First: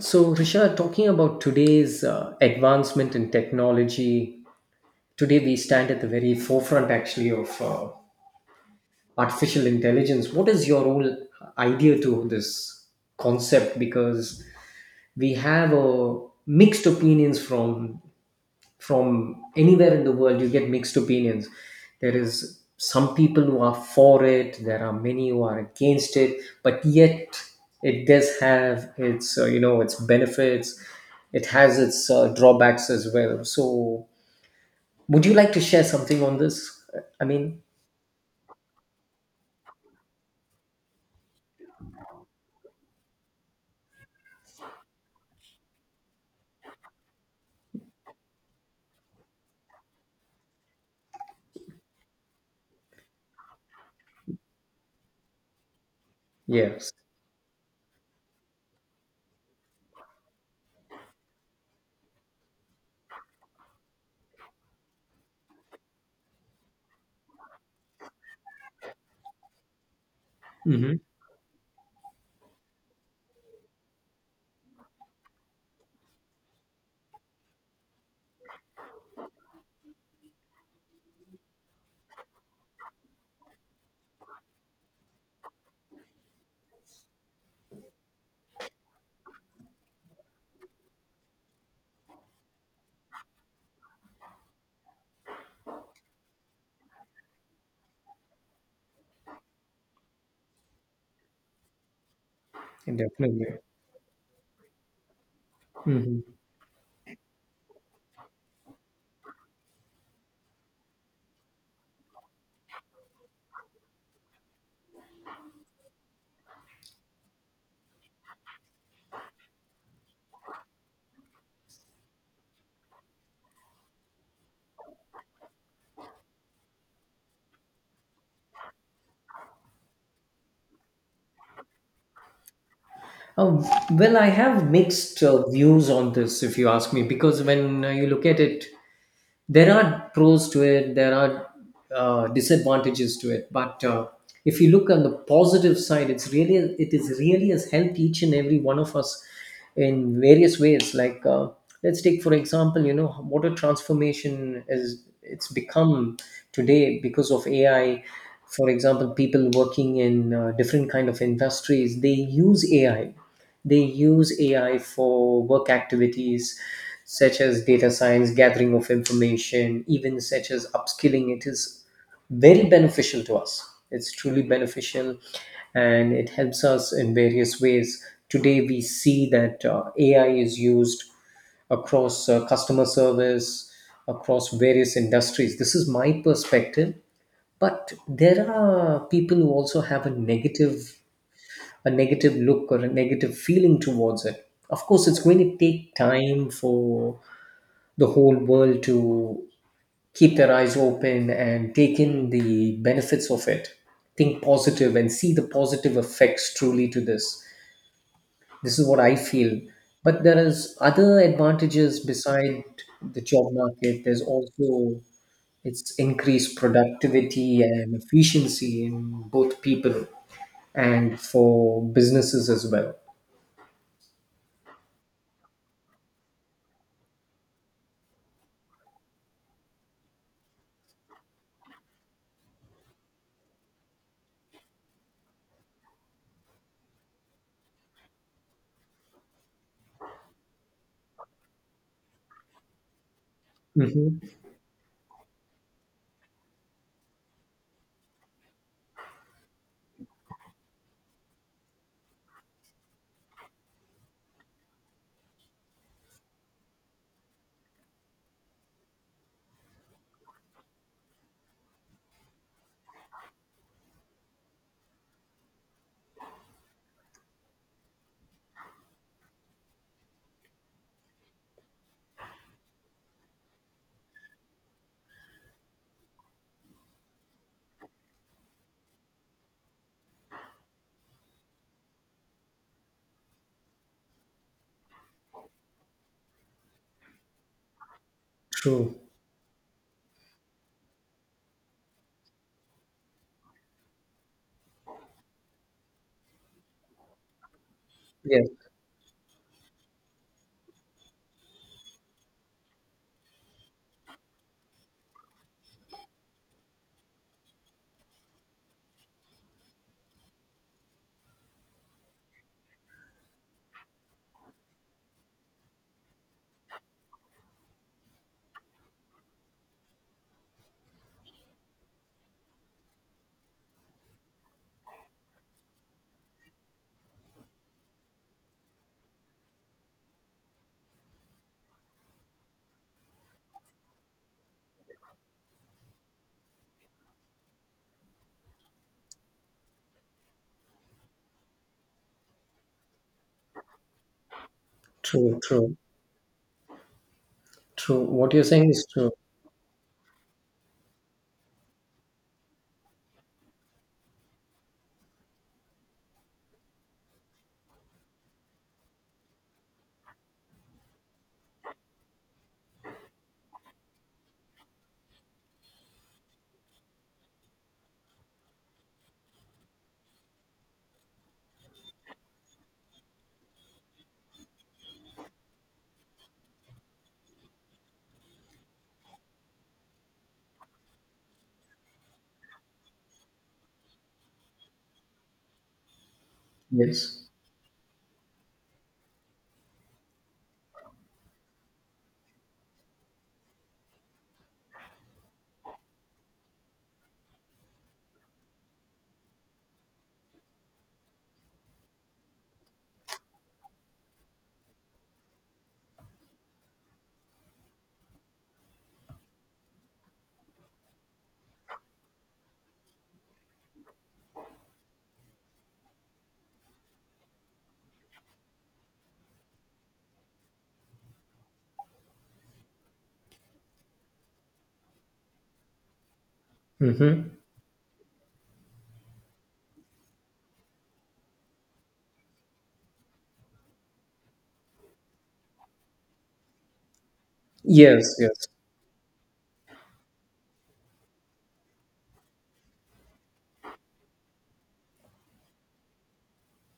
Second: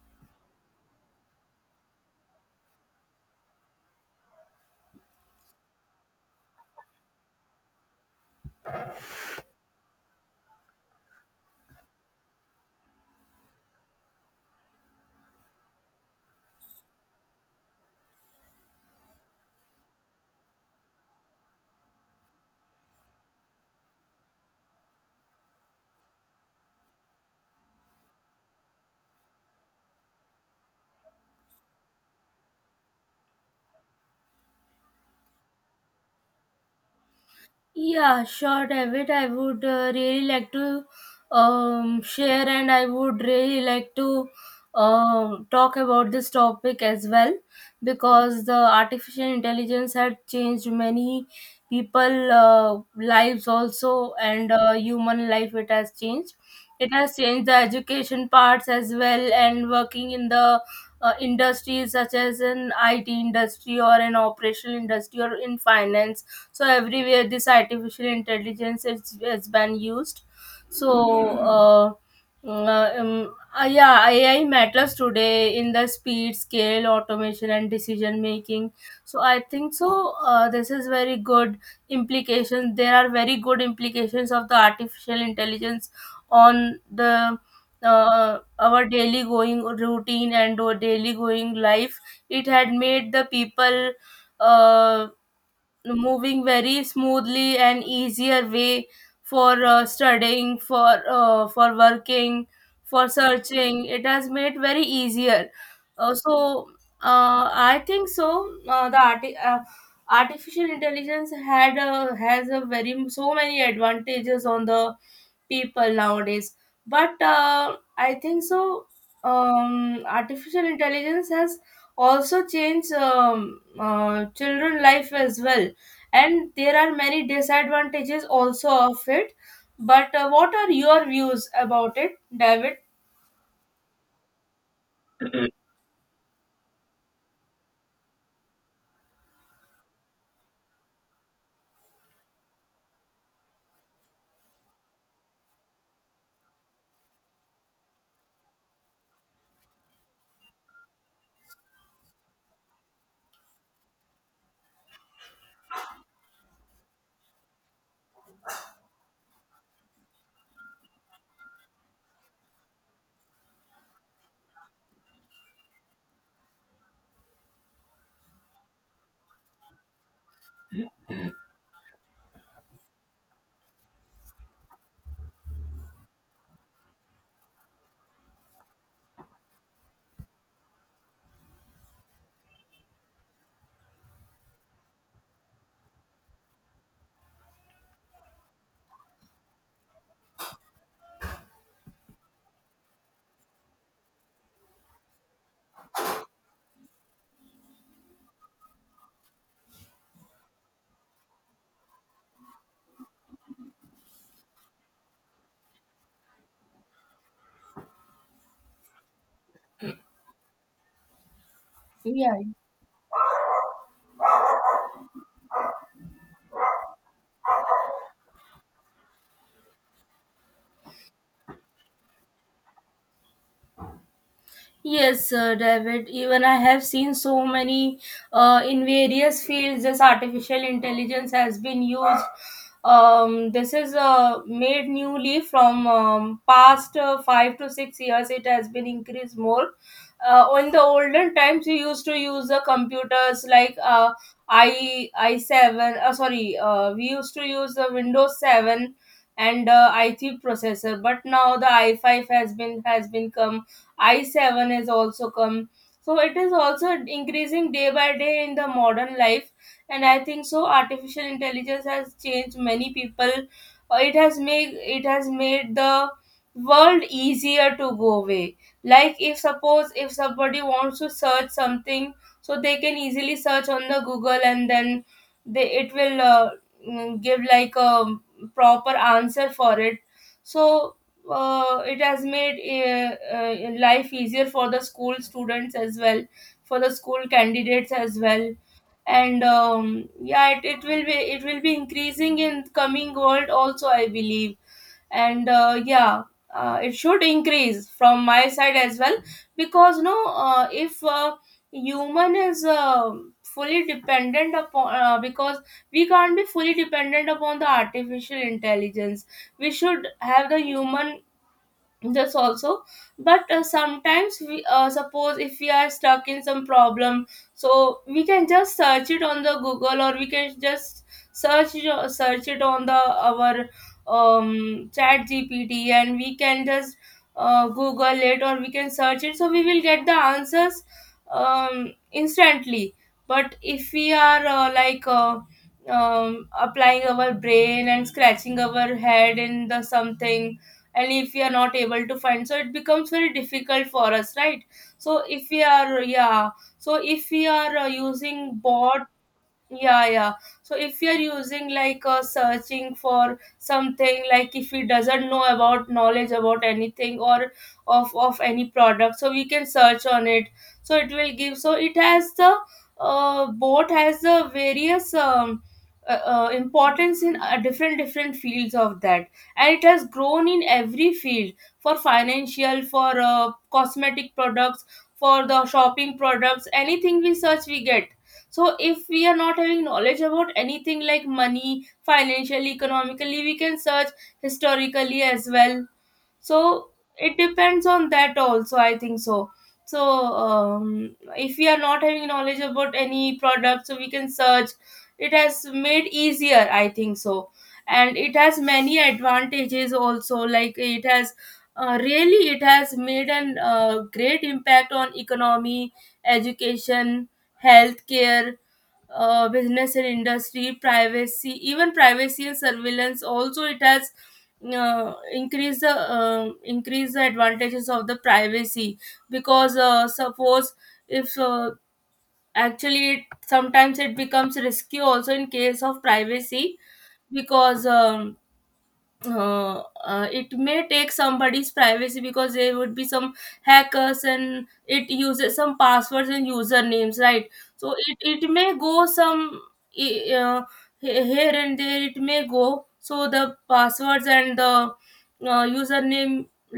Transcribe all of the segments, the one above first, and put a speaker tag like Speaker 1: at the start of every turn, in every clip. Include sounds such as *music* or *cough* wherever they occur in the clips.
Speaker 1: So, Rishad, talking about today's advancement in technology, today we stand at the very forefront actually of artificial intelligence. What is your whole idea to this concept? Because we have mixed opinions from anywhere in the world, you get mixed opinions. There is some people who are for it, there are many who are against it, but yet it does have its its benefits, it has its drawbacks as well. So would you like to share something on this I mean.
Speaker 2: Yeah, sure, David. I would really like to share, and I would really like to talk about this topic as well because the artificial intelligence had changed many people lives also, and human life it has changed.
Speaker 1: Yes.
Speaker 2: It has changed the education parts as well, and working in the industries such as an IT industry or an operational industry or in finance. So everywhere this artificial intelligence has been used.
Speaker 1: Mm-hmm.
Speaker 2: So uh, uh, um, yeah, ai matters today in the speed scale automation and decision making. So I think so, this is very good implications. There are very good implications of the artificial intelligence on the our daily going routine and our daily going life. It had made the people uh, moving very smoothly and easier way for studying, for working, for
Speaker 1: Definitely.
Speaker 2: searching, it has made very easier. uh,
Speaker 1: Hmm.
Speaker 2: so I think so, artificial intelligence has a very so many advantages on the people nowadays. But I think so, artificial intelligence has also changed children life as well, and there are many disadvantages also of it. But what are your views about it, david?
Speaker 1: Oh, well, I have mixed views on this, if you ask me, because when you look at it, there are pros to it, there are disadvantages to it, but if you look on the positive side, it is really has helped each and every one of us in various ways, like let's take, for example, you know what a transformation is, it's become today because of ai. For example, people working in different kind of industries, use ai they use AI for work activities such as data science, gathering of information, even such as upskilling. It is very beneficial to us. It's truly beneficial, and it helps us in various ways. Today, we see that AI is used across customer service, across various industries. This is my perspective, but there are people who also have a negative look or a negative feeling towards it. Of course, it's going to take time for the whole world to keep their eyes open and take in the benefits of it. Think positive and see the positive effects truly to this. This is what I feel. But there is other advantages
Speaker 2: Yeah,
Speaker 1: beside the job market. There's also it's increased productivity and efficiency in both people and for businesses as well.
Speaker 2: yes, David. Even I have seen so many in various fields. This artificial intelligence has been used. This is made newly from past 5 to 6 years. It has been increased more. In the olden times, we used to use the computers like
Speaker 1: Mhm.
Speaker 2: I seven. Sorry, we used to use the Windows seven and i3 processor. But now the i5 has been come, i7 has also come. So it is also increasing day by day in the modern life. And I think so artificial intelligence has changed many people. It has made the world easier to go away. Like if suppose if somebody wants to search something, so they can easily search on the google, and then they it will give like a proper answer for it. So it has made life easier for the school students as well, for the school candidates as well.
Speaker 1: True.
Speaker 2: And yeah, it will be increasing in coming world also, I believe. And yeah, it should increase from
Speaker 1: Yes.
Speaker 2: my side as well, because no if human is fully dependent upon because we can't be fully dependent upon the artificial intelligence. We should have the human this also. But sometimes we suppose if we are stuck in some problem, so we can just search it on the google, or we can just search it on the our chat gpt, and we can just google it, or we can search it, so we will get the answers instantly. But if we are applying our brain and scratching our head in the something, and if we are not able to find, so it becomes very difficult for us, right? So
Speaker 1: True.
Speaker 2: if we
Speaker 1: True.
Speaker 2: are, yeah. So if we are
Speaker 1: True. What you're
Speaker 2: using
Speaker 1: saying is
Speaker 2: bot.
Speaker 1: true.
Speaker 2: Yeah, yeah. So if you're using like searching for something, like if he doesn't know about knowledge about anything, or of any product, so we can search on it. So it will give, so it has the both has the various importance in different different fields of that. And it has grown in every field, for financial, for cosmetic products, for the shopping products, anything we search we get. So if we are not having knowledge about anything like money, financially, economically, we can search historically as well. So
Speaker 1: Yes.
Speaker 2: it depends on that also, I think so. So if we are not having knowledge about any product, so we can search. It has made easier, I think so. And it has many advantages also, like it has really it has made an great impact on economy, education, healthcare, business and industry, privacy, even privacy and surveillance. Also, it has increased the advantages of the privacy, because suppose if actually it, sometimes it becomes risky also in case of privacy,
Speaker 1: Mm-hmm.
Speaker 2: because it may take somebody's privacy, because there would be some hackers and it uses some passwords and usernames, right? So
Speaker 1: Yes.
Speaker 2: it,
Speaker 1: Yes.
Speaker 2: it may go some i- uh, here and there it may go. So the passwords and the username,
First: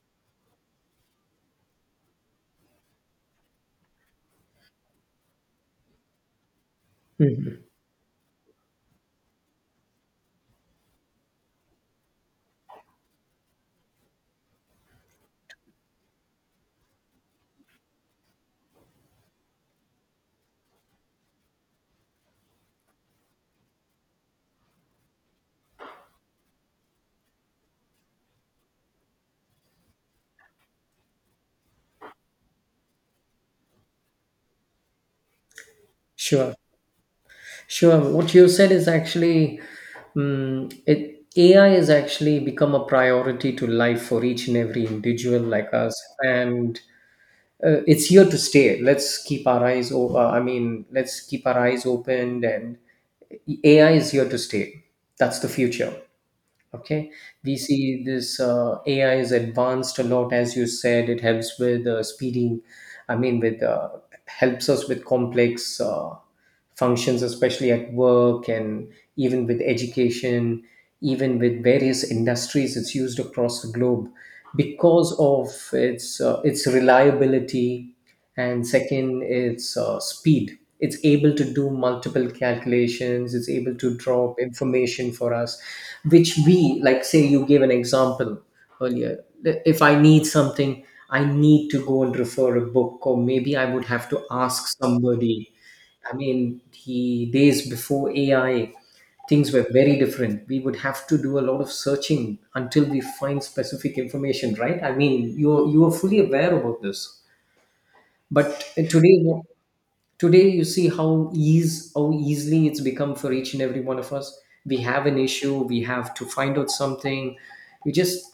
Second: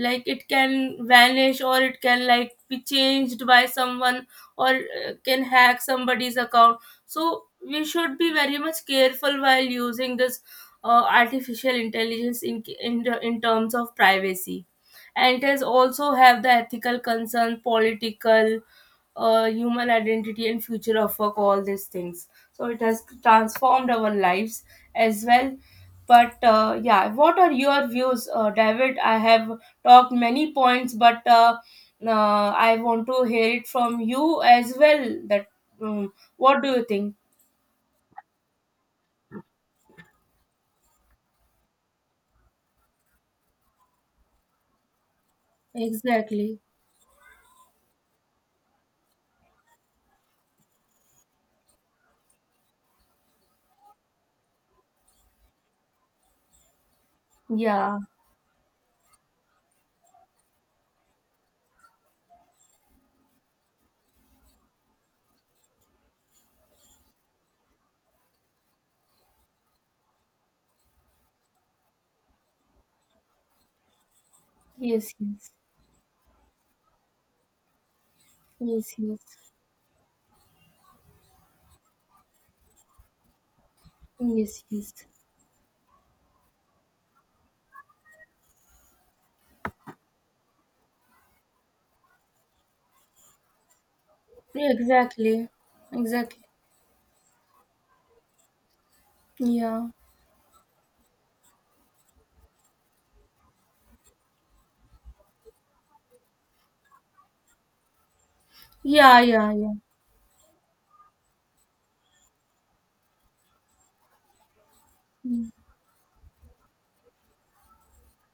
Speaker 2: like it can vanish, or it can like be changed by someone, or can hack somebody's account. So
Speaker 1: Mhm.
Speaker 2: we should be very much careful while using this artificial intelligence in terms of privacy. And it has also have the ethical concern, political, human identity and future of work, all these things, so it has transformed our lives as well. But yeah, what are your views, david? I have talked many points, but I want to hear it from you as well, that
Speaker 1: Sure.
Speaker 2: what do you think?
Speaker 1: Sure. What you said is actually, it AI has actually become a priority to life for each and every individual like us,
Speaker 2: Exactly.
Speaker 1: and it's here to stay. Let's keep our eyes. I mean, let's keep our eyes open, and AI is here to stay. That's the future. Okay, we
Speaker 2: Yeah,
Speaker 1: see this ai is advanced a lot. As you said, it helps with speeding, I mean with helps us with complex functions, especially at work, and even with education, even with various industries. It's used across the globe
Speaker 2: yes,
Speaker 1: because of
Speaker 2: yes.
Speaker 1: its reliability, and
Speaker 2: Yes,
Speaker 1: second,
Speaker 2: yes,
Speaker 1: it's speed. It's able to do multiple calculations, it's able to drop
Speaker 2: yes, yes.
Speaker 1: information for us, which we, like, say, you gave an example earlier. If I need something, I need to go and refer a book, or maybe I would have to
Speaker 2: Yeah,
Speaker 1: ask somebody.
Speaker 2: exactly,
Speaker 1: I
Speaker 2: exactly.
Speaker 1: mean, the days before ai, things were
Speaker 2: Yeah,
Speaker 1: very different. We would have to do a lot of searching until we find specific information, right? I mean, you are fully aware about this. But
Speaker 2: yeah,
Speaker 1: today,
Speaker 2: yeah, yeah,
Speaker 1: you see how ease how easily it's become for each and every one of us. We have an issue, we have to find out something, we just,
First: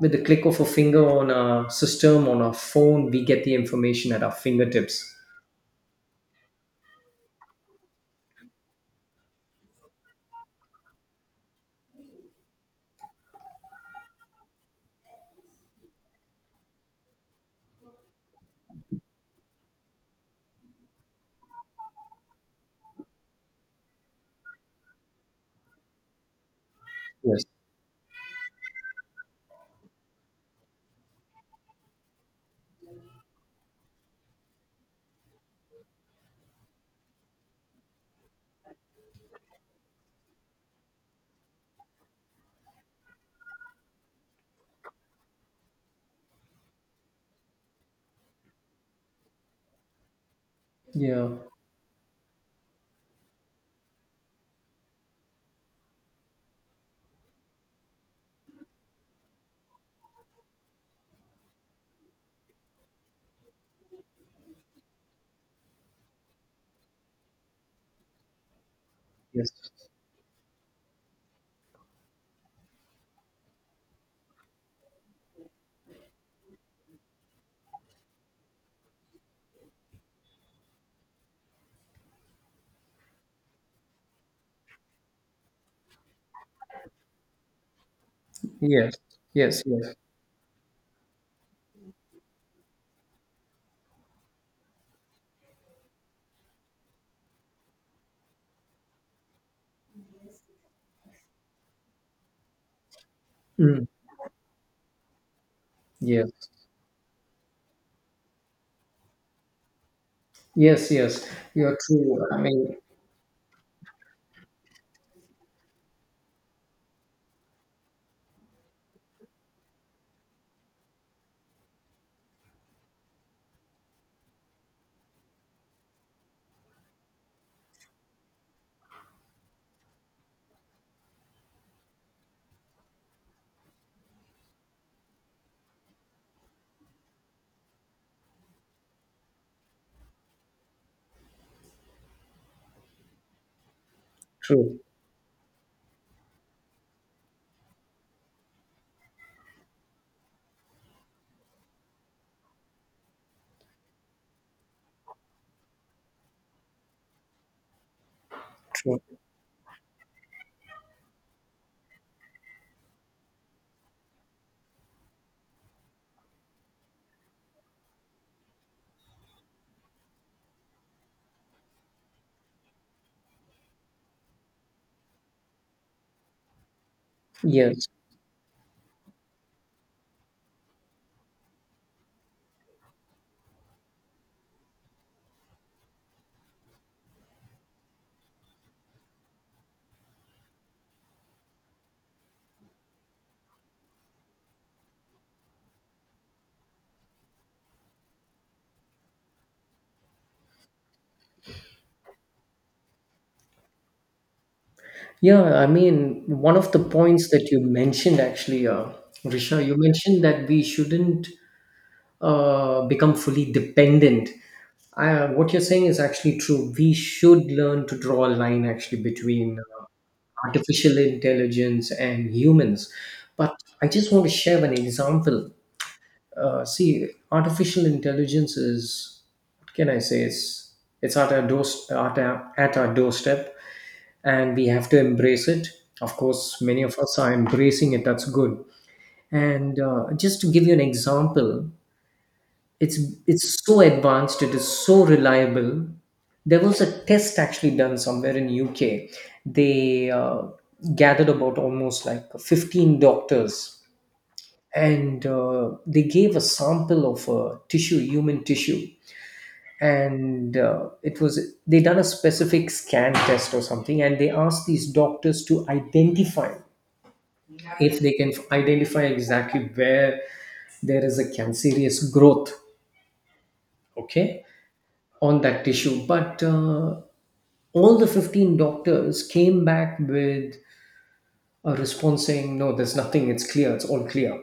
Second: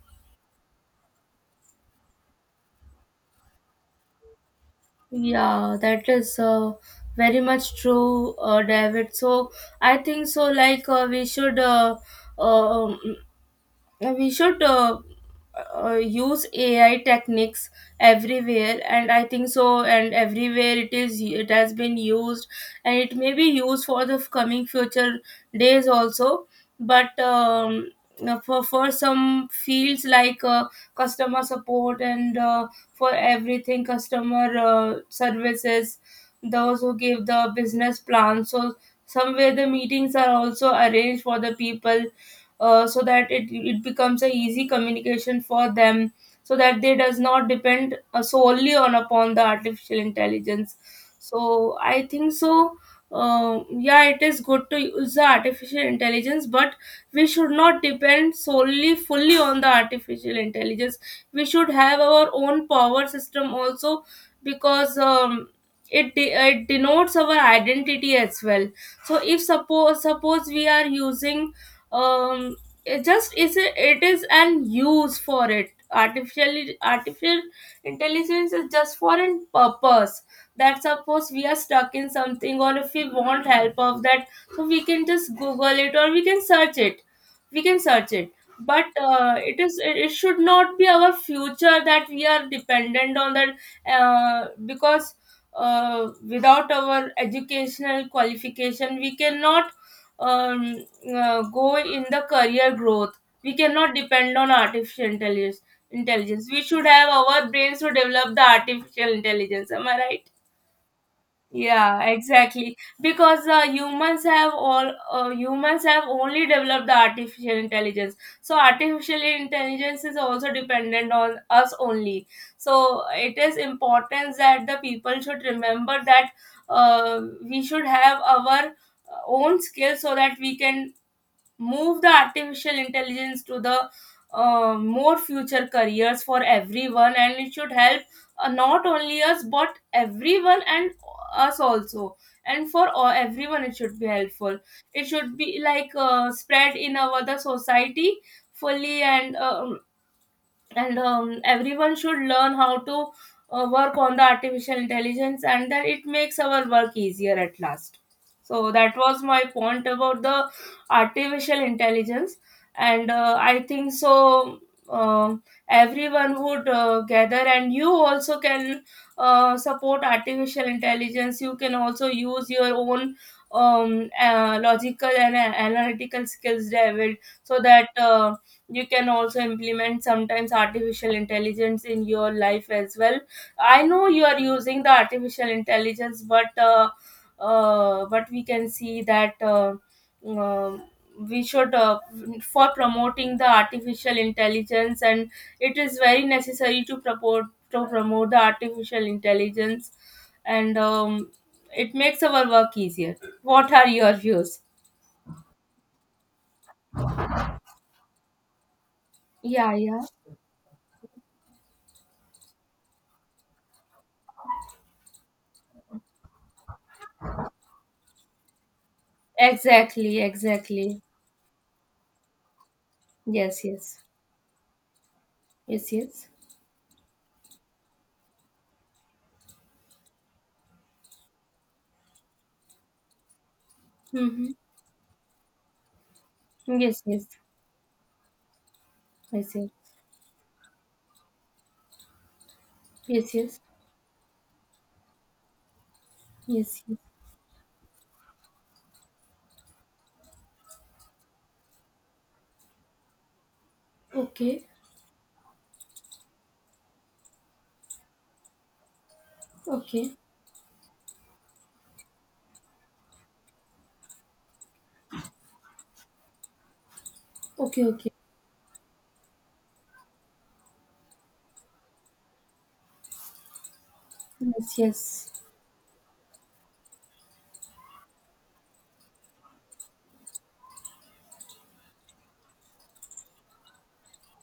Speaker 1: with the click of a finger, on a system, on our phone, we get the information at our fingertips.
Speaker 2: yeah. That is very much true, David. So I think so. Like uh, um we should use ai techniques everywhere, and I think so, and everywhere it is, it has been used, and it may be used for the coming future days also. But
Speaker 1: Yes.
Speaker 2: for some fields like customer support and for everything customer services, those who give the business plan, so somewhere the meetings are also arranged for the people, so that it becomes a easy communication for them, so that they does not depend solely on upon the artificial intelligence.
Speaker 1: Yeah.
Speaker 2: So I think so, yeah, it is good to use the artificial intelligence, but we should not depend solely fully on the artificial intelligence. We should have our own power system also, because it, it denotes our identity as well. So if
Speaker 1: Yes,
Speaker 2: suppose we are using um it just is a, it is an use for it artificial artificial intelligence is just for a purpose, that suppose we are stuck in something, or if we want help of that, so we can just google it, or we can search it. But
Speaker 1: yes,
Speaker 2: uh, it
Speaker 1: yes,
Speaker 2: is
Speaker 1: yes.
Speaker 2: it it should not be our future that we are dependent on that. Because without our educational qualification we cannot um, go in the career growth. We
Speaker 1: Mm.
Speaker 2: cannot depend on artificial intelligence.
Speaker 1: Yes,
Speaker 2: Intelligence. We should have our brains to develop the artificial intelligence. Am I right?
Speaker 1: yes, yes, you're
Speaker 2: Yeah,
Speaker 1: true, I mean.
Speaker 2: exactly. Because humans have only developed the artificial intelligence. So artificial intelligence is also dependent on us only. So it is important that the people should remember that we should have our own skills, so that we can move the artificial intelligence to the more future careers for everyone, and it should help not only us but everyone, and us also, and for all, everyone, it should be helpful.
Speaker 1: True.
Speaker 2: It should be like spread in our the society fully. And everyone should learn how to work on the artificial intelligence, and that it makes our work easier at last. So that
Speaker 1: True.
Speaker 2: was my point about the artificial intelligence. And I think so, um, everyone would gather, and you also can support artificial intelligence. You can also use your own logical and analytical skills, david, so
Speaker 1: Yes.
Speaker 2: that you can also implement sometimes artificial intelligence in your life as well. I know you are using the artificial intelligence, but we can see that um we should for promoting the artificial intelligence, and it is very necessary to promote the artificial intelligence. And it makes our work easier. What are your views?
Speaker 1: Yeah, I mean, one of the points that you mentioned actually, Risha, you
Speaker 2: Yeah, yeah.
Speaker 1: mentioned that we shouldn't become fully dependent. What you're saying is actually true. We should learn to draw a line actually between
Speaker 2: Exactly,
Speaker 1: artificial
Speaker 2: exactly.
Speaker 1: intelligence and humans. But
Speaker 2: Yes,
Speaker 1: I
Speaker 2: yes.
Speaker 1: just want to share an example.
Speaker 2: Yes, yes.
Speaker 1: See, artificial intelligence is, what can I say, it's at our doorstep,
Speaker 2: Mm-hmm.
Speaker 1: and we have to embrace it. Of course, many of
Speaker 2: Yes,
Speaker 1: us
Speaker 2: yes.
Speaker 1: are embracing it. That's good.
Speaker 2: Yes, yes.
Speaker 1: And just to give you an example, it's
Speaker 2: Yes, yes.
Speaker 1: it's so advanced. It is so reliable. There was
Speaker 2: Yes,
Speaker 1: a
Speaker 2: yes.
Speaker 1: test actually done somewhere in UK. They gathered about almost like 15 doctors,
Speaker 2: Okay.
Speaker 1: and they gave a sample of tissue, human tissue,
Speaker 2: Okay.
Speaker 1: and it was they done a specific scan test or something, and they asked these doctors to identify
Speaker 2: Okay,
Speaker 1: if
Speaker 2: okay.
Speaker 1: they can identify exactly where there is a cancerous growth, okay,
Speaker 2: Yes, yes.
Speaker 1: on that tissue. But all the 15 doctors came back with a response saying, no, there's nothing, it's clear, it's all clear.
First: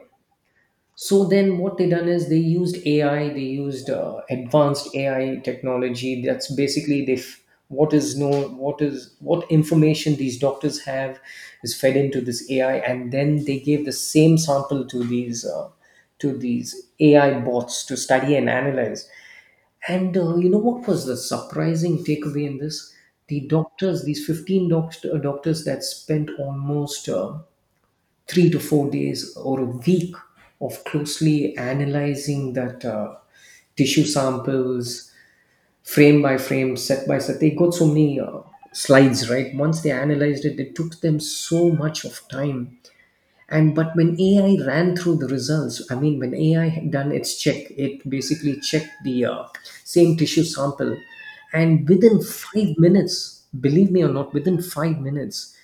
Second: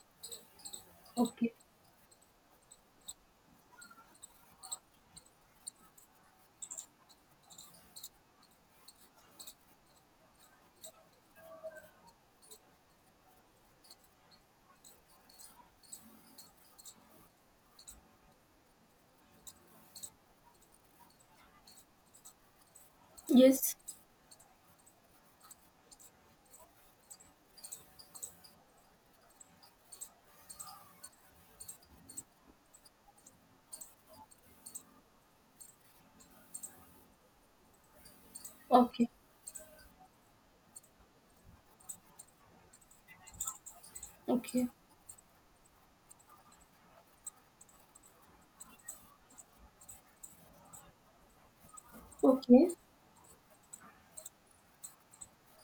Speaker 1: So
Speaker 2: Okay.
Speaker 1: then, what they done is they used AI, they used advanced AI technology. That's basically they f- what is known, what is what information these doctors have is fed into this AI, and then they gave the same sample to these to these AI bots to study and analyze. And you know what was the surprising takeaway in this? The
Speaker 2: Yes.
Speaker 1: doctors, these doctors that spent almost 3 to 4 days or a week of closely analyzing that tissue samples, frame by frame, set by set, they got so many
Speaker 2: Okay.
Speaker 1: slides, right? Once they analyzed it, it took them so much of time. And but when ai
Speaker 2: Okay.
Speaker 1: ran through the results, I mean, when ai had done its check, it basically checked the same tissue sample, and within
Speaker 2: Okay.
Speaker 1: 5 minutes, believe me or not, within 5 minutes,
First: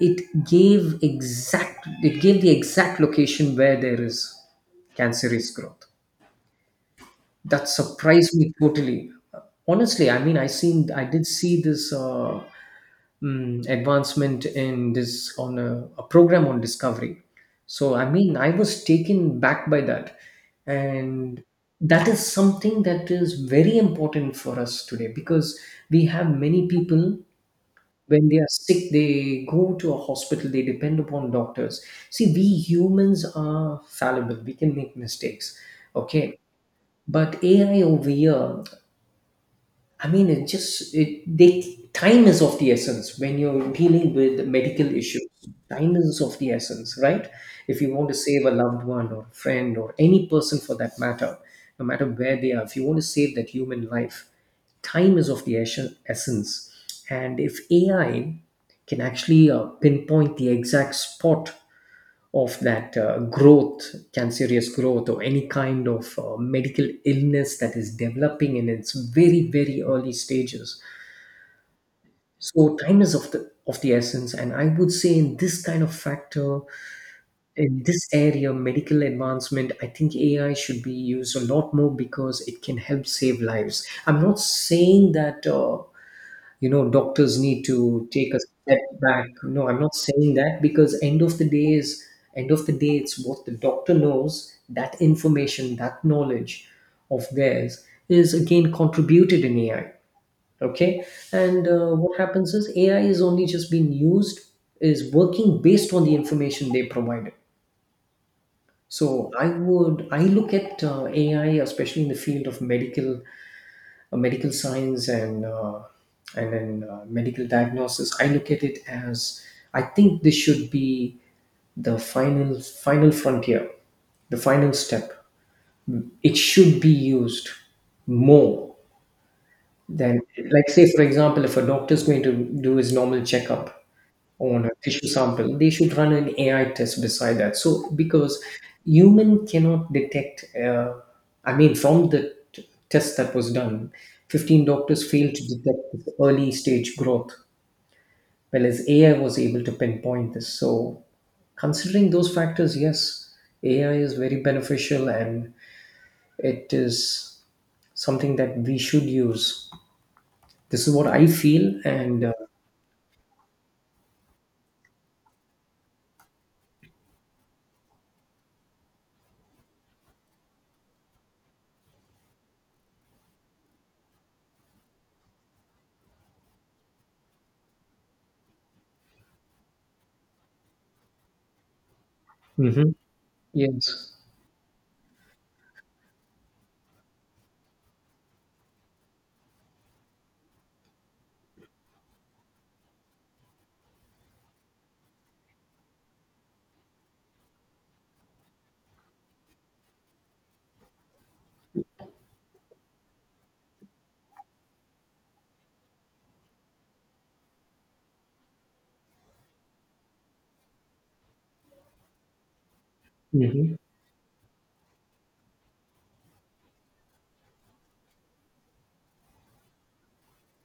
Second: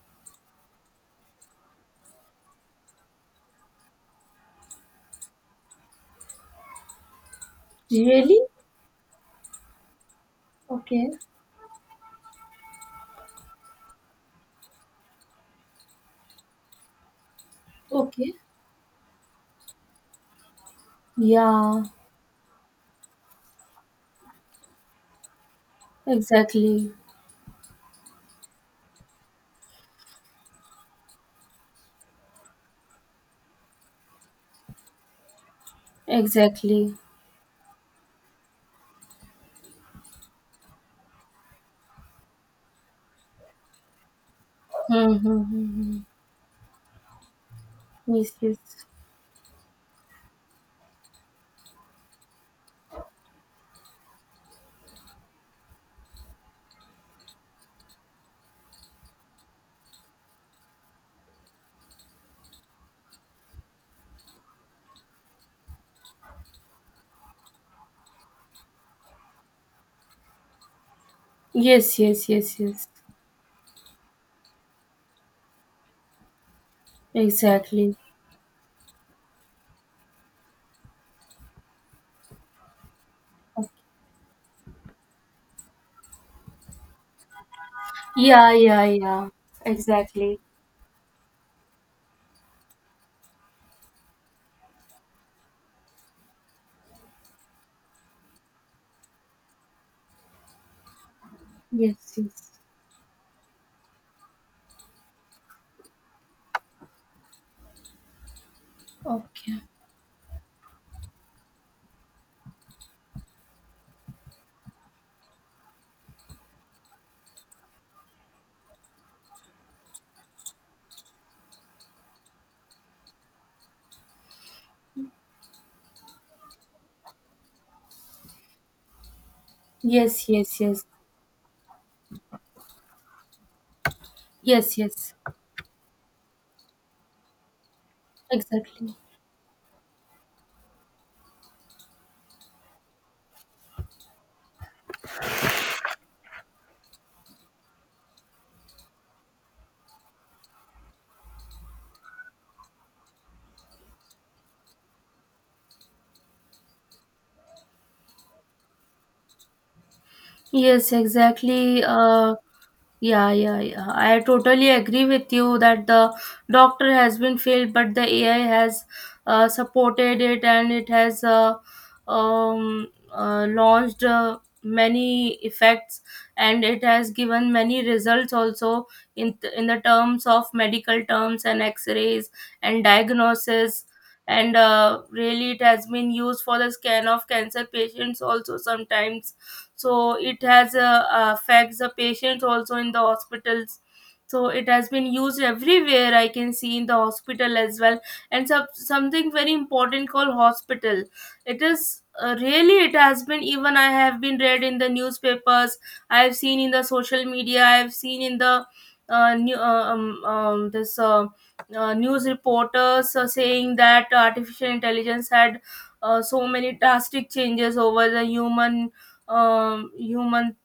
Speaker 1: it gave the exact location where there is cancerous growth. That surprised
Speaker 2: Really?
Speaker 1: me totally, honestly. I mean, I
Speaker 2: Okay.
Speaker 1: did see this advancement in this on a program on Discovery. So I
Speaker 2: Okay.
Speaker 1: mean, I was taken back by that. And
Speaker 2: Yeah.
Speaker 1: that is something that is very important for us today, because we have many
Speaker 2: Exactly.
Speaker 1: people, when they are sick, they go to a hospital, they depend upon doctors. See, we humans are fallible, we can make mistakes, okay?
Speaker 2: Exactly.
Speaker 1: But ai over here, I mean, it just it they time is of the essence when you're dealing with medical issues.
Speaker 2: Mm-hmm.
Speaker 1: Time
Speaker 2: Mm-hmm.
Speaker 1: is of the essence, right? If you want to
Speaker 2: Yes,
Speaker 1: save a
Speaker 2: yes.
Speaker 1: loved one or a friend or any person for that matter, no matter where they are, if you want to save that human life, time is of the essence. And if AI can actually pinpoint the exact spot of that growth, cancerous growth, or any kind of medical illness that is developing in its very, very early stages.
Speaker 2: Yes, yes, yes,
Speaker 1: So
Speaker 2: yes.
Speaker 1: time is of the essence, and I would say in this kind of factor, in
Speaker 2: Exactly.
Speaker 1: this area, medical advancement, I think AI should be used a lot more because it can help save
Speaker 2: Okay.
Speaker 1: lives. I'm not saying that, you know, doctors need to take a
Speaker 2: Yeah,
Speaker 1: step
Speaker 2: yeah,
Speaker 1: back.
Speaker 2: yeah.
Speaker 1: No, I'm not saying
Speaker 2: Exactly.
Speaker 1: that, because end of the day, it's what the doctor knows, that information, that knowledge of theirs is again contributed in ai, okay. And what
Speaker 2: Yes,
Speaker 1: happens
Speaker 2: yes.
Speaker 1: is, ai is only just being used, is working based on the information they provided. So I
Speaker 2: Okay.
Speaker 1: would, I look at ai, especially in the field of medical, science, and then medical diagnosis, I look at it as, I think this should be the final frontier, the final step. It should be used more then,
Speaker 2: Yes, yes,
Speaker 1: like,
Speaker 2: yes.
Speaker 1: say, for example, if a doctor's going to do his normal checkup on a
Speaker 2: Yes,
Speaker 1: tissue
Speaker 2: yes,
Speaker 1: sample, they should run an AI test beside that. So, because
Speaker 2: exactly.
Speaker 1: human cannot detect, I mean, from the test that was done, 15 doctors failed to detect this early stage growth, whereas AI was able to pinpoint this. So, considering those factors, yes, AI is very beneficial, and it is something that we should use. This
Speaker 2: Yes,
Speaker 1: is what I feel,
Speaker 2: exactly.
Speaker 1: and uh.
Speaker 2: Yeah, yeah, yeah. I totally agree with you that the doctor has been failed, but the AI has supported it and it has launched many effects, and it has given many results also in in the terms of medical terms and X-rays and
Speaker 1: Hmm.
Speaker 2: diagnosis.
Speaker 1: Yes.
Speaker 2: And really, it has been used for the scan of cancer patients also sometimes, so it has affects the patients also in the hospitals. So it has been used everywhere, I can see, in the hospital as well. And something very important called hospital. It is really, it has been, even I have been read in the newspapers, I have seen in the social media, I have seen in the this news reporters are
Speaker 1: Hmm.
Speaker 2: saying that artificial intelligence had so many drastic changes over the human, um, human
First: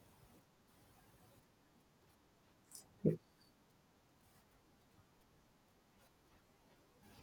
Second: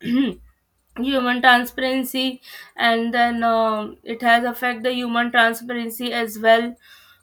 Speaker 2: *clears throat* human transparency. And then it has affect the human transparency as well.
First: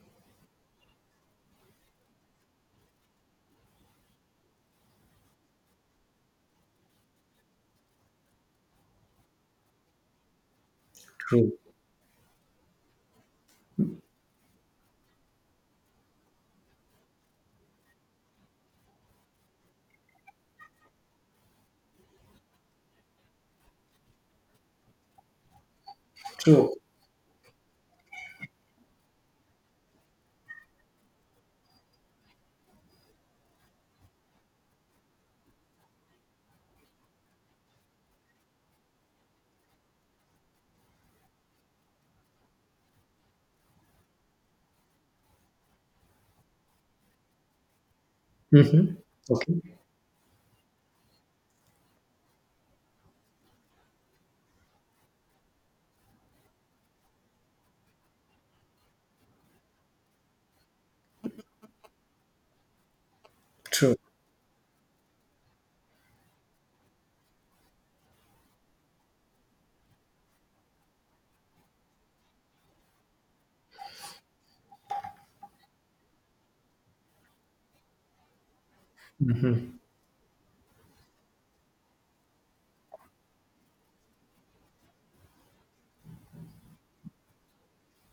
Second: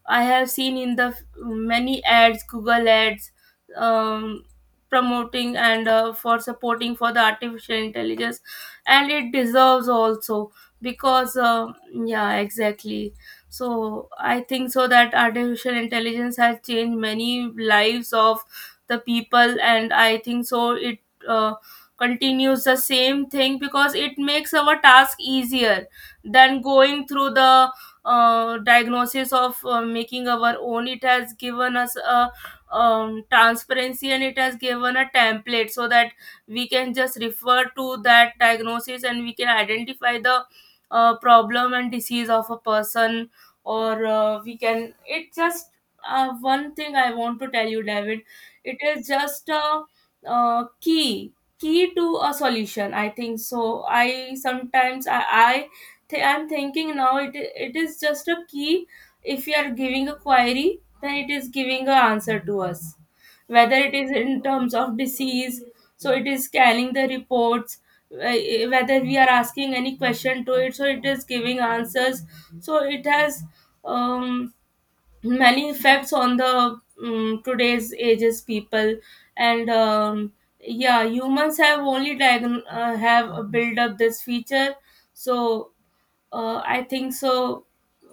Speaker 2: I have seen in the many ads, Google ads, um, promoting and for supporting for the artificial intelligence, and it deserves also, because
Speaker 1: True.
Speaker 2: yeah, exactly. So I think so that artificial intelligence has changed many lives of the people, and I think so it uh, continues the same thing, because it makes our task easier than
Speaker 1: True.
Speaker 2: going through the diagnosis of making our own. It has given us a transparency, and it has given a template so that we can just refer to that diagnosis, and we can identify the problem and disease of a person. Or we can, it just, one thing I want to tell you, David, it
Speaker 1: Hmm.
Speaker 2: is just
Speaker 1: Okay.
Speaker 2: a uh, key key to a solution, I think so. I sometimes I I'm thinking now, it is just a key. If you are giving a query, then it is giving an answer to us. Whether it
Speaker 1: True.
Speaker 2: is in terms of disease, so it is scanning the reports. uh, Whether we are asking any question to it, so it is giving answers. So it has um, many effects on the today's ages people, and yeah, humans have only have built up this feature. So I think so.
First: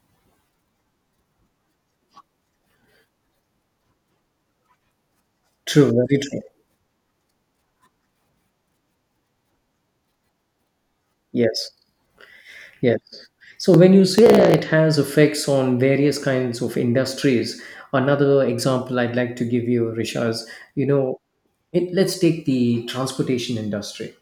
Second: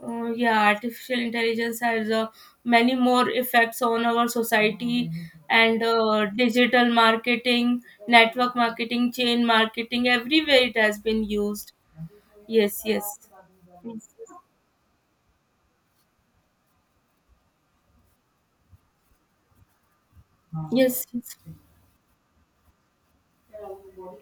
Speaker 2: Yeah, artificial intelligence has many more effects on our society, and
Speaker 1: True, very true.
Speaker 2: digital marketing, network marketing, chain marketing. Everywhere it has been
Speaker 1: Yes,
Speaker 2: used. Yes,
Speaker 1: yes.
Speaker 2: yes,
Speaker 1: So when you
Speaker 2: yes,
Speaker 1: say it has effects on various kinds of industries, another example I'd like to give you, Rishaz, you
Speaker 2: yes.
Speaker 1: know,
Speaker 2: Yes.
Speaker 1: let's take the transportation industry.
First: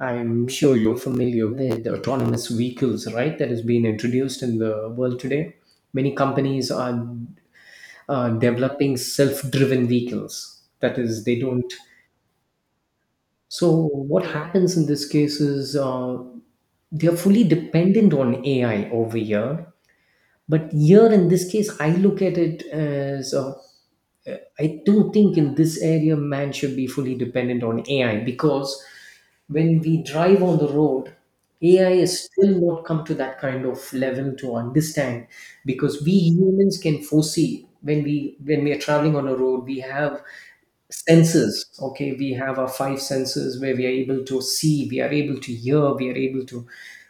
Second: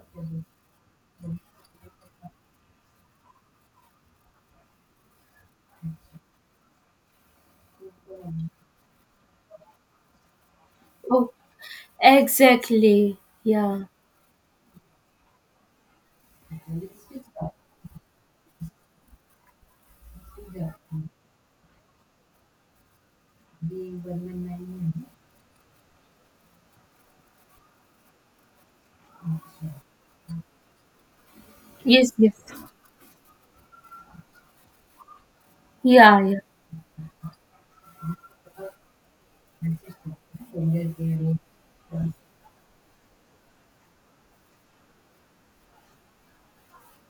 Speaker 1: I'm sure you're familiar with autonomous vehicles, right? That has been introduced in the world today. Many companies are developing self-driven vehicles. That is,
Speaker 2: Oh,
Speaker 1: they don't.
Speaker 2: exactly.
Speaker 1: So
Speaker 2: Yeah.
Speaker 1: what happens in this case is they are fully dependent on AI over here. But here in this case, I look at it as I don't think in this area man should be fully dependent on AI, because when we drive on the road, AI
Speaker 2: Yes.
Speaker 1: has
Speaker 2: Yes.
Speaker 1: still not come to that kind of level to understand. Because we
Speaker 2: Yeah. Yeah.
Speaker 1: humans can foresee, when we are traveling on a road, we have senses. Okay, we have our five senses, where we are able to see, we are able to hear, we are able to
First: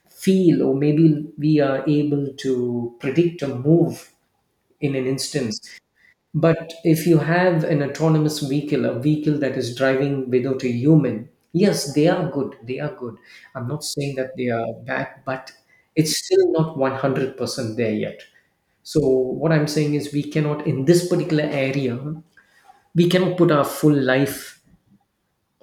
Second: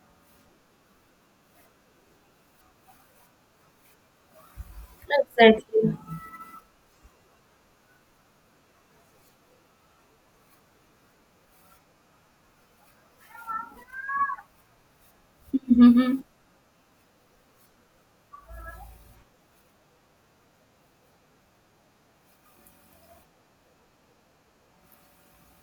Speaker 1: feel, or maybe we are able to predict a move in an instance.
Speaker 2: Exactly.
Speaker 1: But if you have an autonomous vehicle, a vehicle that is driving without a human, yes, they are good. I'm not saying that they are bad, but it's
Speaker 2: Mm-hmm.
Speaker 1: still not 100% there yet. So what I'm saying is, we cannot, in this particular area, we cannot put our full life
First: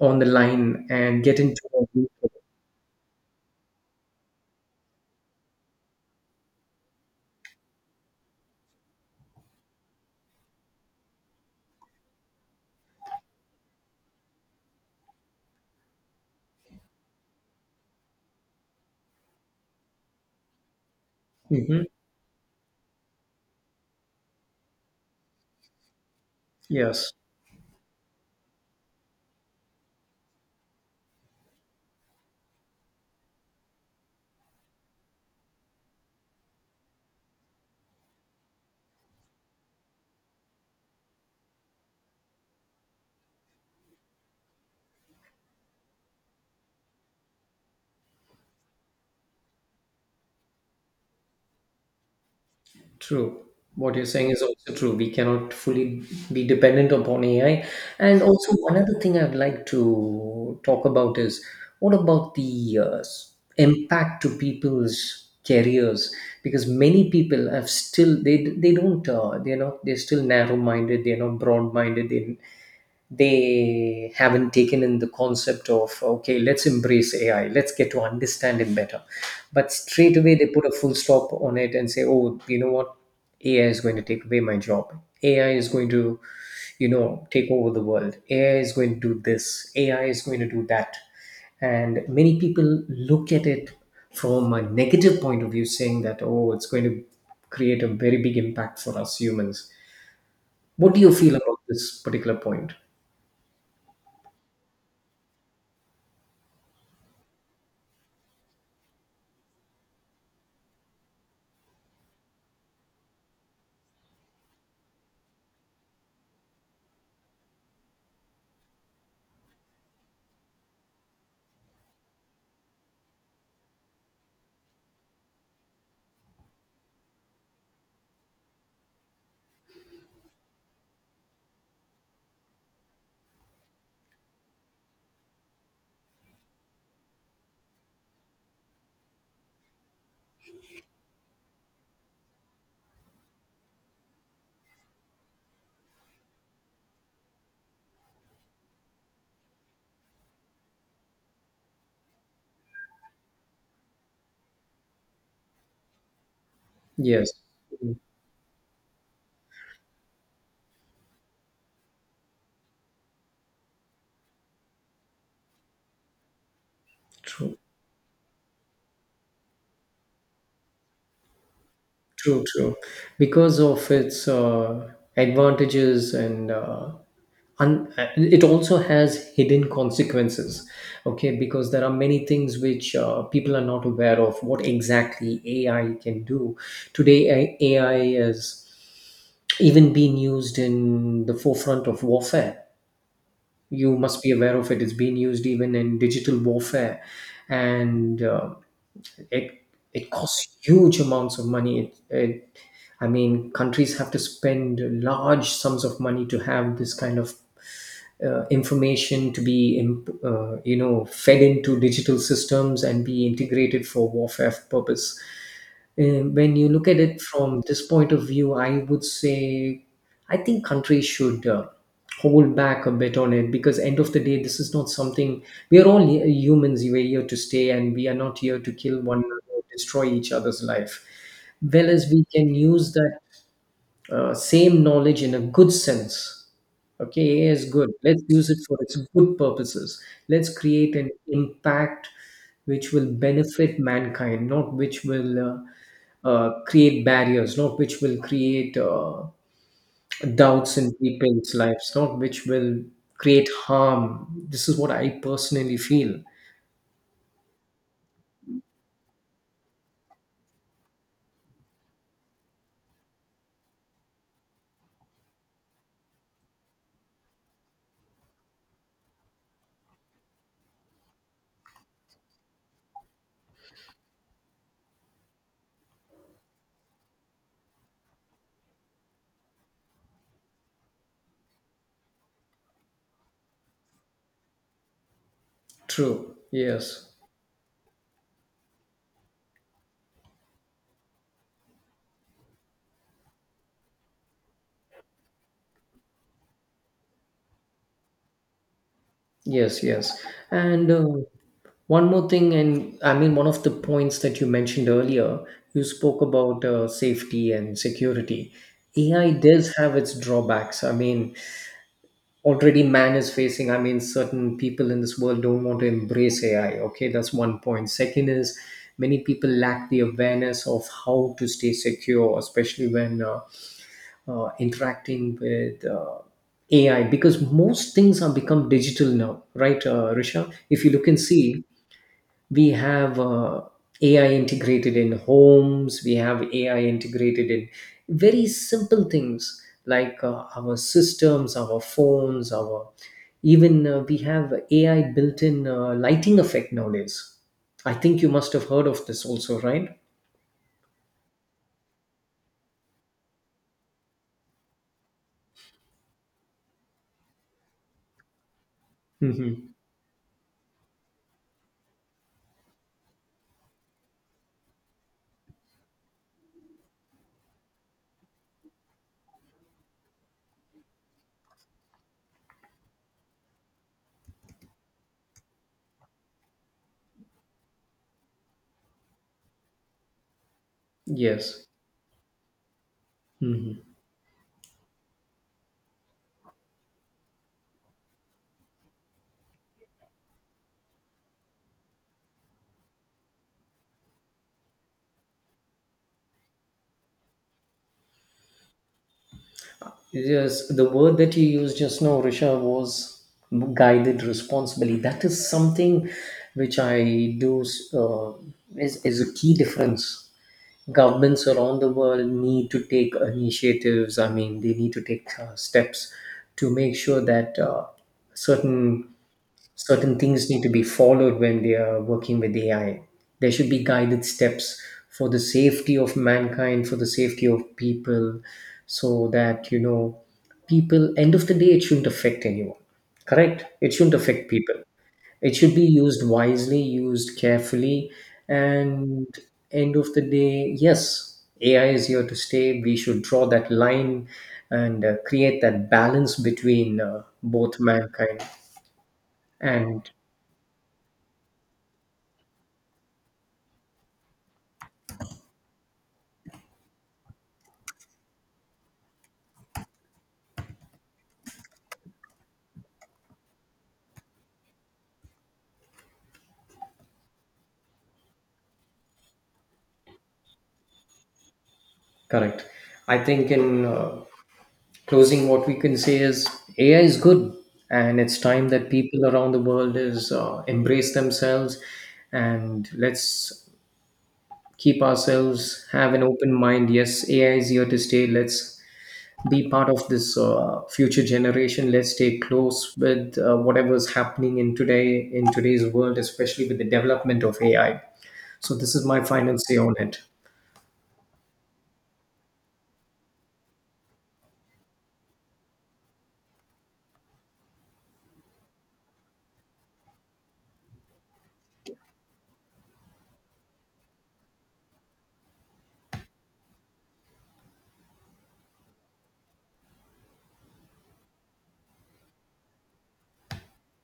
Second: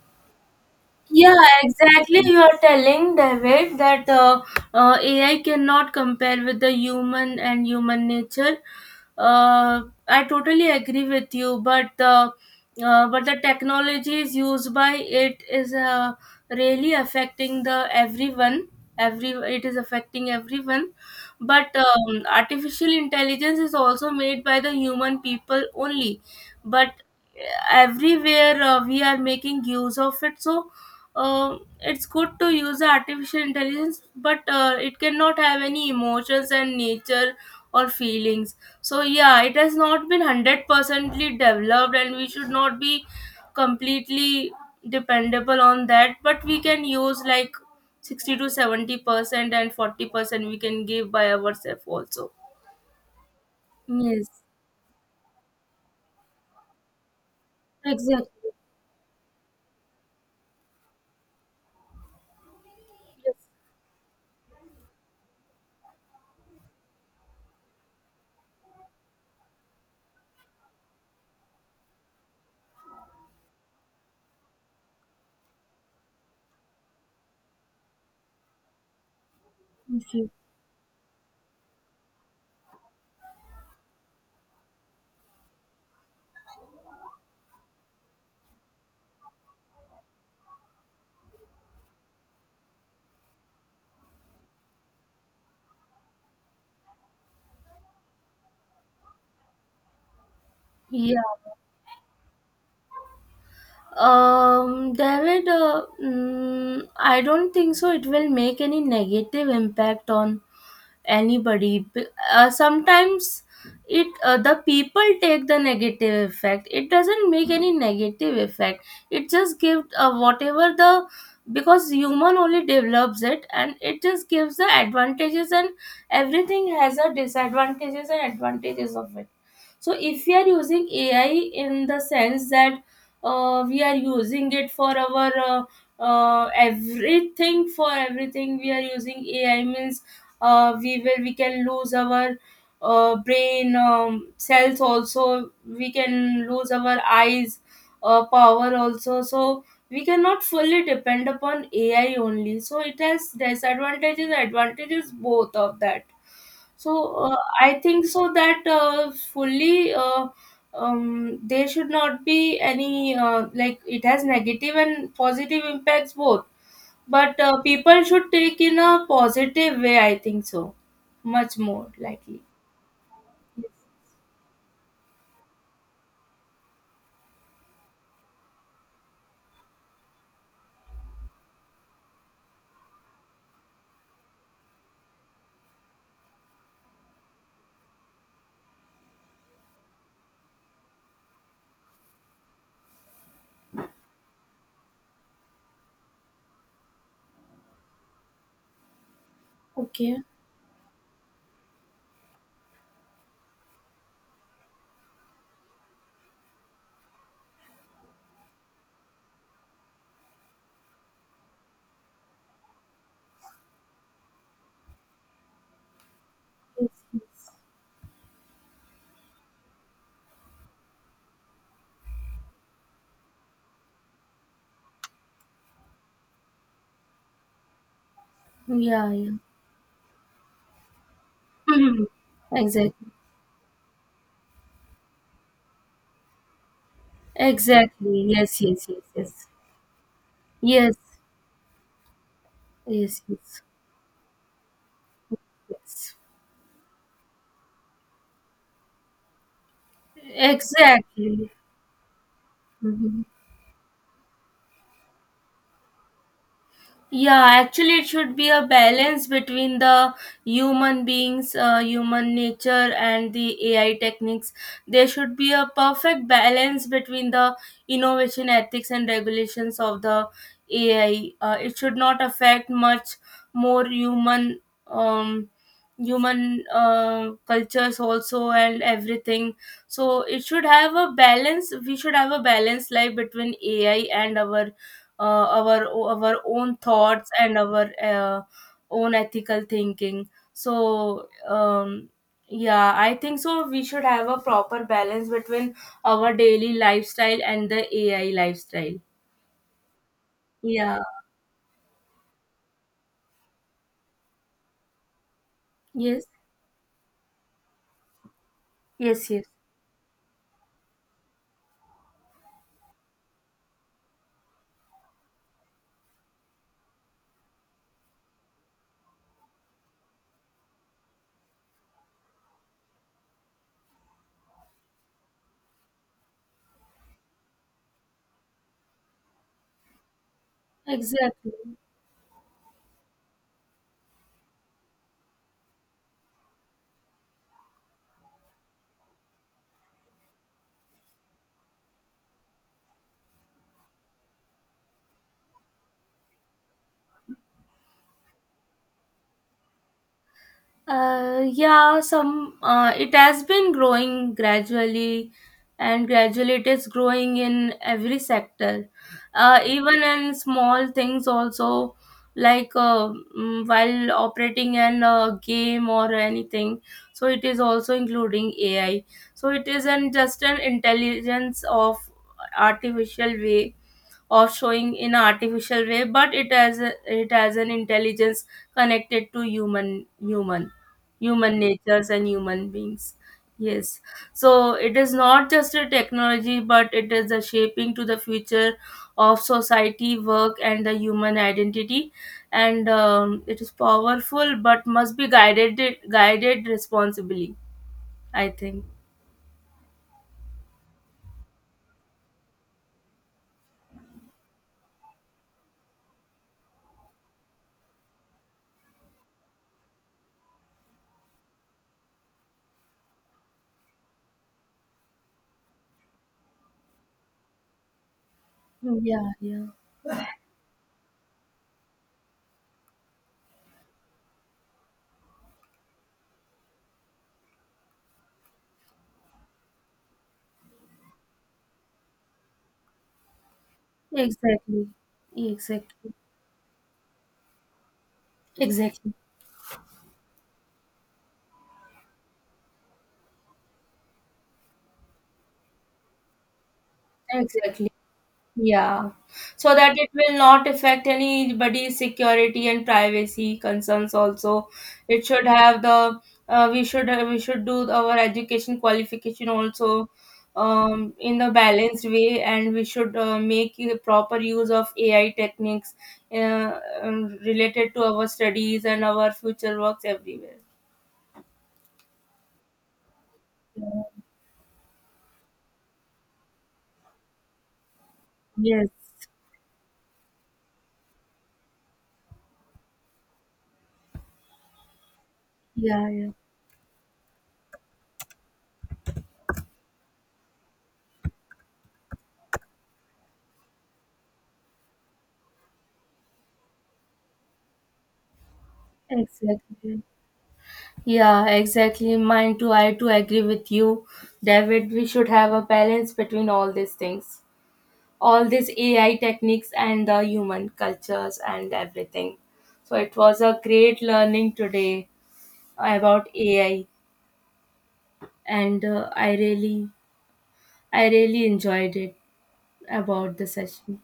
Speaker 1: on the line and
Speaker 2: Yeah,
Speaker 1: get into
Speaker 2: exactly.
Speaker 1: a
Speaker 2: You are telling David that AI cannot compare with the human and human nature. Uh, I totally agree with you, but the technologies used by it is really affecting the everyone. Every It is affecting everyone, but
Speaker 1: mm-hmm.
Speaker 2: artificial intelligence is also made by the human people only. But
Speaker 1: Yes,
Speaker 2: everywhere we are making use of it, so it's good to use the artificial intelligence, but it cannot have any emotions and nature or feelings. So yeah, it has not been hundred percently developed, and we should not be completely dependable on that. But we can use like 60 to 70%, and 40% we can give by ourselves also.
Speaker 1: true, what you're saying is
Speaker 2: Yes,
Speaker 1: also true. We cannot fully be dependent upon AI. And
Speaker 2: exactly.
Speaker 1: also, one other thing I'd like to talk about is, what about the
Speaker 2: Yes.
Speaker 1: impact to people's careers? Because many people have still, they don't, they're not they're still narrow minded, they're not broad minded. They haven't taken in the concept of, okay, let's embrace AI, let's get to understand it better. But
Speaker 2: Thank
Speaker 1: straight
Speaker 2: you.
Speaker 1: away they put a full stop on it and say, oh, you know what, AI is going to take away my job, AI is going to, you know, take over the world, AI is going to do this, AI is going to do that. And many people look at it from a negative point of view, saying that, oh, it's going to create a very big impact for us humans. What do you
Speaker 2: Yeah.
Speaker 1: feel about this particular point?
Speaker 2: David, I don't think so. It will make any negative impact on anybody. Sometimes it the people take the negative effect. It doesn't make any negative effect. It just gives whatever the, because human only develops it, and it just gives the advantages. And everything has a disadvantages and advantages of it. So if we are using AI in the sense that we are using it for our everything, for everything we are using AI means we will, we can lose our brain cells also, we can lose our eyes power also. So we cannot fully depend upon AI only, so it has disadvantages, advantages, both of that. So
Speaker 1: Yes.
Speaker 2: I
Speaker 1: Mm.
Speaker 2: think so that fully there should not be any like, it has negative and positive impacts both. But
Speaker 1: True,
Speaker 2: people should take in a positive way, I think so, much more likely.
Speaker 1: true, true. Because of its advantages and it also has hidden consequences. Okay, because there are many things which people are not aware of what exactly AI can do. Today, AI is even being used in the forefront of warfare. You must be aware of it. It's being used even in digital warfare, and It it
Speaker 2: Okay.
Speaker 1: costs huge amounts of money. It I mean, countries have to spend large sums of money to have this kind of information to be you know, fed into digital systems and be integrated for warfare purpose. And when you look
Speaker 2: Yes,
Speaker 1: at it
Speaker 2: yes.
Speaker 1: from this point of view, I would say I think countries should hold back a bit on it, because end of the day, this is not something, we are all humans. We're here to stay, and we are not here to kill
Speaker 2: Yeah,
Speaker 1: one
Speaker 2: yeah. *laughs*
Speaker 1: another, destroy each other's life. Well,
Speaker 2: Mhm.
Speaker 1: as we can use
Speaker 2: Exactly.
Speaker 1: that same knowledge in a good sense. Okay, AI is good. Let's
Speaker 2: Exactly.
Speaker 1: use it
Speaker 2: Yes,
Speaker 1: for
Speaker 2: yes,
Speaker 1: its
Speaker 2: yes,
Speaker 1: good
Speaker 2: yes.
Speaker 1: purposes. Let's create
Speaker 2: Yes,
Speaker 1: an impact which will
Speaker 2: yes, yes,
Speaker 1: benefit mankind, not which will
Speaker 2: yes.
Speaker 1: create barriers, not which will create doubts in
Speaker 2: Exactly.
Speaker 1: people's lives, not which will
Speaker 2: Mhm.
Speaker 1: create harm. This is what I personally feel.
Speaker 2: Yeah, actually, it should be a balance between the human beings, human nature, and the AI techniques. There should be a perfect balance between the innovation ethics and regulations of the AI. It should not affect much more human, um, cultures also and everything. So it should have a balance, we should have a balanced life between AI and our our
Speaker 1: True.
Speaker 2: own
Speaker 1: Yes.
Speaker 2: thoughts and our own ethical thinking. So yeah, I think so, we should have a proper balance between our daily lifestyle and the AI lifestyle.
Speaker 1: Yes, yes. And
Speaker 2: Yeah.
Speaker 1: one more thing, and I mean, one of the points that you mentioned earlier, you spoke
Speaker 2: Yes,
Speaker 1: about safety and security. AI
Speaker 2: yes, yes,
Speaker 1: does have its drawbacks. I mean, already man is facing, I mean, certain people in this world don't want to embrace AI. Okay, that's one point. Second is, many people lack the awareness of how to stay secure, especially when interacting with AI, because most things have become digital now, right, Risha? If you look and
Speaker 2: exactly.
Speaker 1: see, we have AI integrated in homes, we have AI integrated in very simple things like our systems, our phones, our even we have AI built in lighting effect nowadays. I think you must have heard of this also, right?
Speaker 2: Yeah, some, it has been growing gradually, and gradually it is growing in every sector,
Speaker 1: Hmm.
Speaker 2: even in small things also, like while operating an game or anything. So it is also including AI. So it isn't just an intelligence of artificial way of showing in an artificial way, but it has a, it has an intelligence connected to human
Speaker 1: Yes.
Speaker 2: natures and human beings.
Speaker 1: Mhm.
Speaker 2: Yes. So it is not just a technology, but it is the shaping to the future of society, work, and the human identity. And it is powerful, but must be guided responsibly, I think.
Speaker 1: Yes, the word that you used just now, Risha, was guided responsibly. That is something which I do uh, is a key difference. Governments around the world need to take initiatives. I mean, they need to take steps to make sure that certain
Speaker 2: Yeah, yeah.
Speaker 1: certain things need to be followed when they are working with AI. There should be guided steps for the safety of mankind, for the safety of people, so that, you know, people, end of the day, it shouldn't affect anyone. Correct? It shouldn't affect people.
Speaker 2: Exactly.
Speaker 1: It should be
Speaker 2: Exactly.
Speaker 1: used wisely, used carefully.
Speaker 2: Exactly.
Speaker 1: And end of the day, yes, AI is here to stay. We should draw that line and create that balance between both
Speaker 2: Exactly.
Speaker 1: mankind
Speaker 2: Yeah, so that it
Speaker 1: and.
Speaker 2: will not affect anybody's security and privacy concerns also. It should have the we should do our education qualification also, in the balanced way, and we should make a proper use of AI techniques related to our studies and our future works everywhere.
Speaker 1: Correct. I think in
Speaker 2: Yeah.
Speaker 1: closing, what we can say is, AI is good, and it's time that
Speaker 2: Yes.
Speaker 1: people around the world is embrace themselves, and let's keep ourselves
Speaker 2: Yeah.
Speaker 1: have an
Speaker 2: Yeah.
Speaker 1: open mind. Yes, AI is here to stay. Let's be part of this future generation. Let's stay close with whatever is happening in today's world, especially with the development of AI. So this is my final say on
Speaker 2: Exactly.
Speaker 1: it.
Speaker 2: Yeah, exactly. Mine too. I too agree with you, David. We should have a balance between all these things, all these AI techniques and the human cultures and everything. So it was a great learning today about AI, and I really enjoyed it about the session.